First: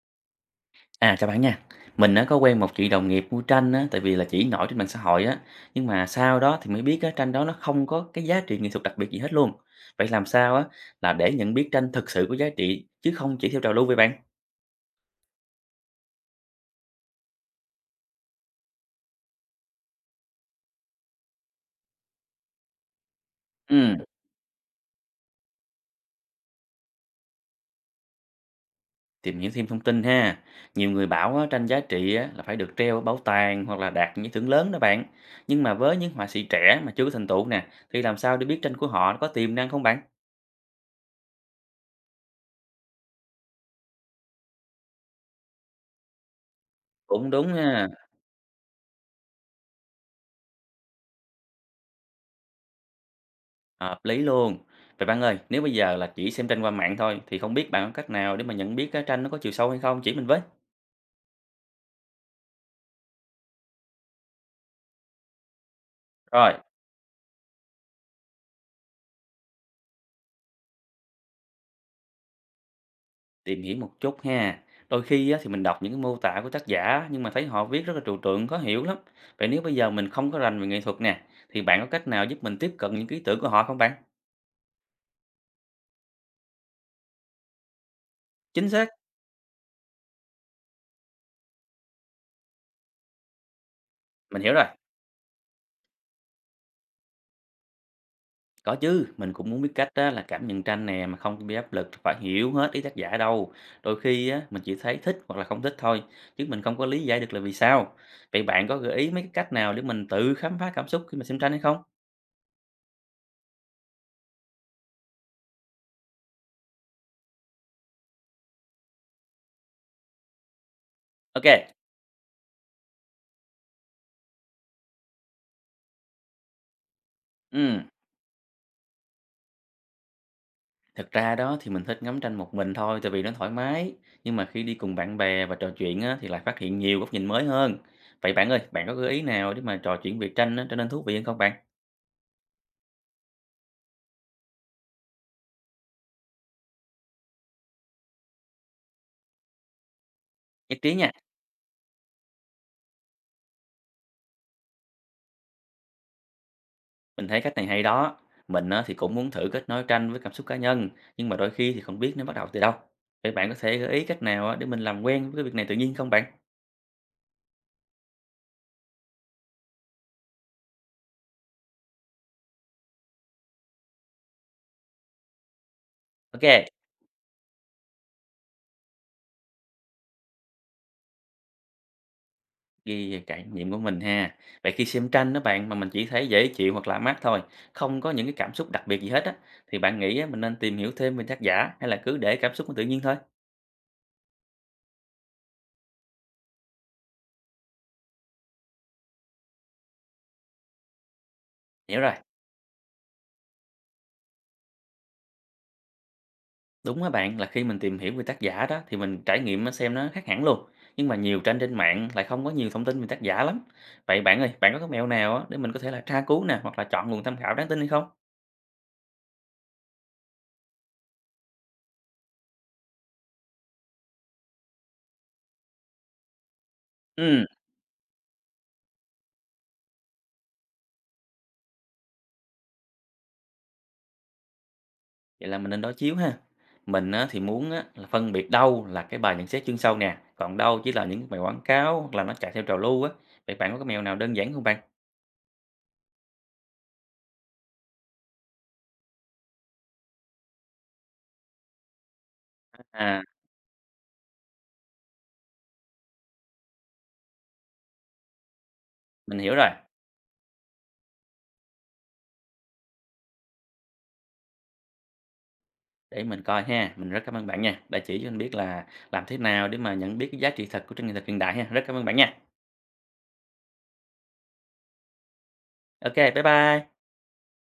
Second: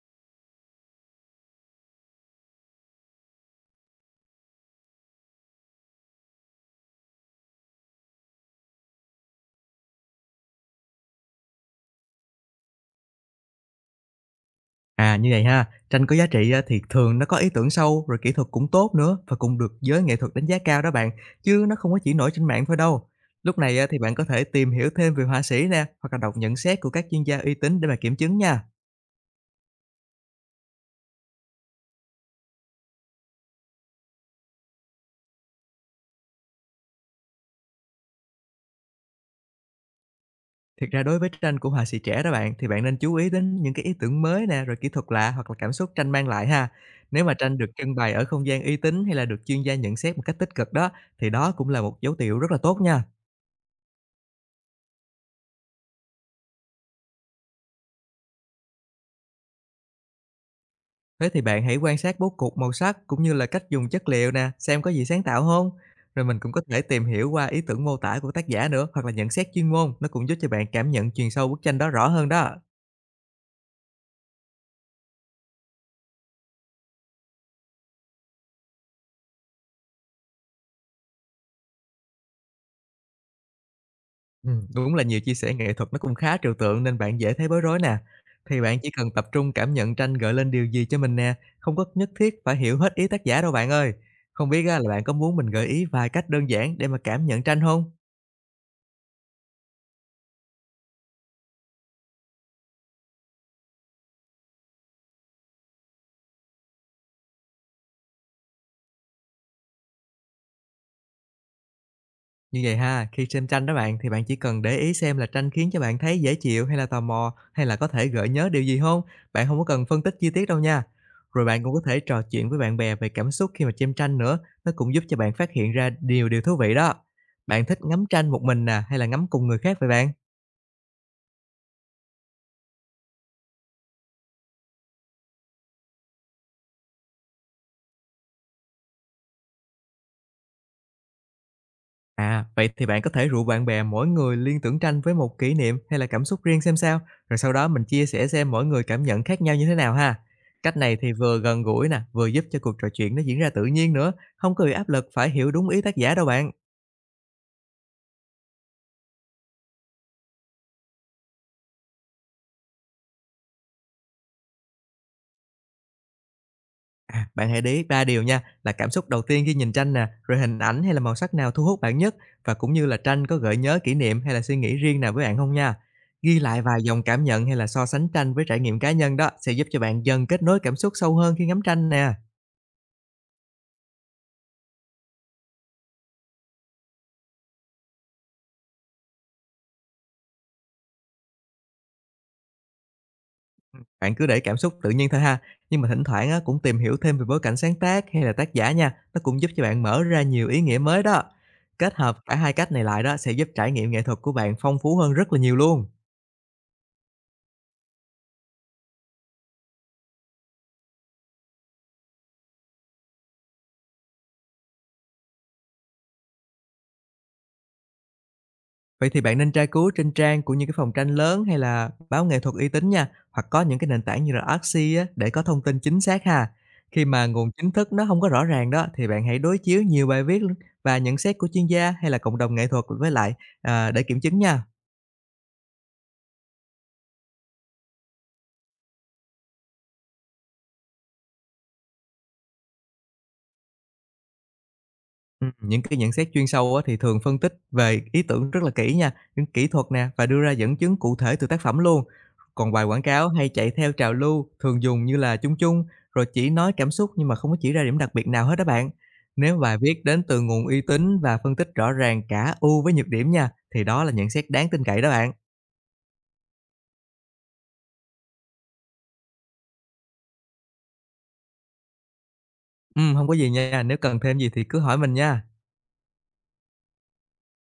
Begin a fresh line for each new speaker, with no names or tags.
À, chào bạn nha. Mình á, có quen một chị đồng nghiệp mua tranh á, tại vì là chỉ nổi trên mạng xã hội á. Nhưng mà sau đó thì mới biết á, tranh đó nó không có cái giá trị nghệ thuật đặc biệt gì hết luôn. Vậy làm sao á, là để nhận biết tranh thực sự có giá trị chứ không chỉ theo trào lưu vậy bạn?
À, như vậy ha, tranh có giá trị á thì thường nó có ý tưởng sâu, rồi kỹ thuật cũng tốt nữa và cũng được giới nghệ thuật đánh giá cao đó bạn, chứ nó không có chỉ nổi trên mạng thôi đâu. Lúc
Ừ,
này á thì bạn có thể tìm hiểu thêm về họa sĩ nè, hoặc là đọc nhận xét của các chuyên gia uy tín để mà kiểm chứng nha.
tìm hiểu thêm thông tin ha. Nhiều người bảo á, tranh giá trị á, là phải được treo ở bảo tàng hoặc là đạt những thưởng lớn đó bạn. Nhưng mà với những họa sĩ trẻ mà chưa có thành tựu nè, thì làm sao để biết tranh của họ có tiềm năng không bạn?
Thực ra đối với tranh của họa sĩ trẻ đó bạn, thì bạn nên chú ý đến những cái ý tưởng mới nè, rồi kỹ thuật lạ hoặc là cảm xúc tranh mang lại ha. Nếu
Cũng
mà
đúng
tranh được
ha.
trưng bày ở không gian uy tín hay là được chuyên gia nhận xét một cách tích cực đó, thì đó cũng là một dấu hiệu rất là tốt nha.
Hợp lý luôn. Vậy bạn ơi, nếu bây giờ là chỉ xem tranh qua mạng thôi thì không biết bạn có cách nào để mà nhận biết cái tranh nó có chiều sâu hay không, chỉ mình với.
Thế thì bạn hãy quan sát bố cục màu sắc cũng như là cách dùng chất liệu nè, xem có gì sáng tạo không. Rồi mình cũng
Rồi,
có thể tìm hiểu qua ý tưởng mô tả của tác giả nữa, hoặc là nhận xét chuyên môn, nó cũng giúp cho bạn cảm nhận truyền sâu bức tranh đó rõ hơn đó.
tìm hiểu một chút ha. Đôi khi á, thì mình đọc những cái mô tả của tác giả nhưng mà thấy họ viết rất là trừu tượng, khó hiểu lắm. Vậy nếu bây giờ mình không có rành về nghệ thuật nè, thì bạn có cách nào giúp mình tiếp cận những cái ý tưởng của họ không bạn?
Đúng là nhiều chia sẻ nghệ thuật nó cũng khá trừu tượng, nên bạn dễ thấy bối rối nè. Thì
Chính
bạn
xác,
chỉ cần tập trung cảm nhận tranh gợi lên điều gì cho mình nè, không có nhất thiết phải hiểu hết ý tác giả đâu bạn ơi.
mình
Không
hiểu rồi.
biết á là bạn có muốn mình gợi ý vài cách đơn giản để mà cảm nhận tranh không?
Có chứ, mình cũng muốn biết cách á, là cảm nhận tranh nè mà không bị áp lực phải hiểu hết ý tác giả đâu. Đôi khi á, mình chỉ thấy thích hoặc là không thích thôi, chứ mình không có lý giải được là vì sao. Vậy bạn có gợi ý mấy cái cách nào để mình tự khám phá cảm xúc khi mà xem tranh hay không?
Như vậy ha, khi xem tranh đó bạn thì bạn chỉ cần để ý xem là tranh khiến cho bạn thấy dễ chịu, hay là tò mò, hay là có thể gợi nhớ điều gì không? Bạn không có cần phân tích chi tiết đâu nha. Rồi bạn
Ok,
cũng có thể trò chuyện với bạn bè về cảm xúc khi mà xem tranh nữa, nó cũng giúp cho bạn phát hiện ra nhiều điều thú vị đó. Bạn thích
ừ.
ngắm tranh một mình nè, hay là ngắm cùng người khác vậy bạn?
Thực ra đó thì mình thích ngắm tranh một mình thôi tại vì nó thoải mái. Nhưng mà khi đi cùng bạn bè và trò chuyện á, thì lại phát hiện nhiều góc nhìn mới hơn. Vậy bạn ơi, bạn có gợi ý nào để mà trò chuyện về tranh á, trở nên thú vị hơn không bạn?
À, vậy thì bạn có thể rủ bạn bè mỗi người liên tưởng tranh với một kỷ niệm hay là cảm xúc riêng xem sao, rồi sau đó mình chia sẻ xem mỗi người cảm nhận khác nhau như thế nào ha. Cách
Nhất trí
này
nha.
thì vừa gần gũi nè, vừa giúp cho cuộc trò chuyện nó diễn ra tự nhiên nữa, không có bị áp lực phải hiểu đúng ý tác giả đâu bạn.
Mình thấy cách này hay đó. Mình á, thì cũng muốn thử kết nối tranh với cảm xúc cá nhân, nhưng mà đôi khi thì không biết nên bắt đầu từ đâu. Vậy bạn có thể gợi ý cách nào á, để mình làm quen với cái việc này tự nhiên không bạn?
À, bạn hãy để ý ba điều nha, là cảm xúc đầu tiên khi nhìn tranh nè, rồi hình ảnh hay là màu sắc nào thu hút bạn nhất, và cũng như là tranh có gợi nhớ kỷ niệm hay là suy nghĩ riêng nào với bạn không nha. Ghi
Ok,
lại vài dòng cảm nhận, hay là so sánh tranh với trải nghiệm cá nhân đó, sẽ giúp cho bạn dần kết nối cảm xúc sâu hơn khi ngắm tranh nè.
ghi về trải nghiệm của mình ha. Vậy khi xem tranh đó bạn mà mình chỉ thấy dễ chịu hoặc lạ mắt thôi, không có những cái cảm xúc đặc biệt gì hết á, thì bạn nghĩ á, mình nên tìm hiểu thêm về tác giả hay là cứ để cảm xúc nó tự nhiên thôi?
Bạn cứ để cảm xúc tự nhiên thôi ha, nhưng mà thỉnh thoảng á, cũng tìm hiểu thêm về bối cảnh sáng tác hay là tác giả nha, nó cũng giúp cho bạn mở ra nhiều ý nghĩa mới đó. Kết
Hiểu rồi.
hợp cả hai cách này lại đó sẽ giúp trải nghiệm nghệ thuật của bạn phong phú hơn rất là nhiều luôn.
Đúng á bạn, là khi mình tìm hiểu về tác giả đó thì mình trải nghiệm nó xem nó khác hẳn luôn. Nhưng mà nhiều tranh trên mạng lại không có nhiều thông tin về tác giả lắm. Vậy bạn ơi, bạn có cái mẹo nào á để mình có thể là tra cứu nè hoặc là chọn nguồn tham khảo đáng tin hay không?
Vậy thì bạn nên tra cứu trên trang của những cái phòng tranh lớn hay là báo nghệ thuật uy tín nha, hoặc có những cái nền tảng như là Artsy á, để có thông tin chính xác ha. Khi mà
Ừ,
nguồn chính thức nó không có rõ ràng đó, thì bạn hãy đối chiếu nhiều bài viết và nhận xét của chuyên gia hay là cộng đồng nghệ thuật với lại à, để kiểm chứng nha.
vậy là mình nên đối chiếu ha. Mình á, thì muốn á, là phân biệt đâu là cái bài nhận xét chuyên sâu nè, còn đâu chỉ là những cái bài quảng cáo hoặc là nó chạy theo trào lưu á. Vậy bạn có cái mẹo nào đơn giản không bạn?
Những cái nhận xét chuyên sâu á, thì thường phân tích về ý tưởng rất là kỹ nha, những kỹ thuật nè, và đưa ra dẫn chứng cụ thể từ tác phẩm luôn. Còn bài quảng
À,
cáo hay chạy theo trào lưu, thường dùng như là chung chung, rồi chỉ nói cảm xúc nhưng mà không có chỉ ra điểm đặc biệt nào hết đó bạn.
mình hiểu
Nếu
rồi.
bài viết đến từ nguồn uy tín và phân tích rõ ràng cả ưu với nhược điểm nha, thì đó là nhận xét đáng tin cậy đó bạn.
Để mình coi ha, mình rất cảm ơn bạn nha. Đã chỉ cho mình biết là làm thế nào để mà nhận biết cái giá trị thật của tranh nghệ thuật hiện đại ha. Rất cảm ơn bạn nha.
Hông có gì nha, nếu cần thêm gì thì cứ hỏi mình nha.
OK, bye bye.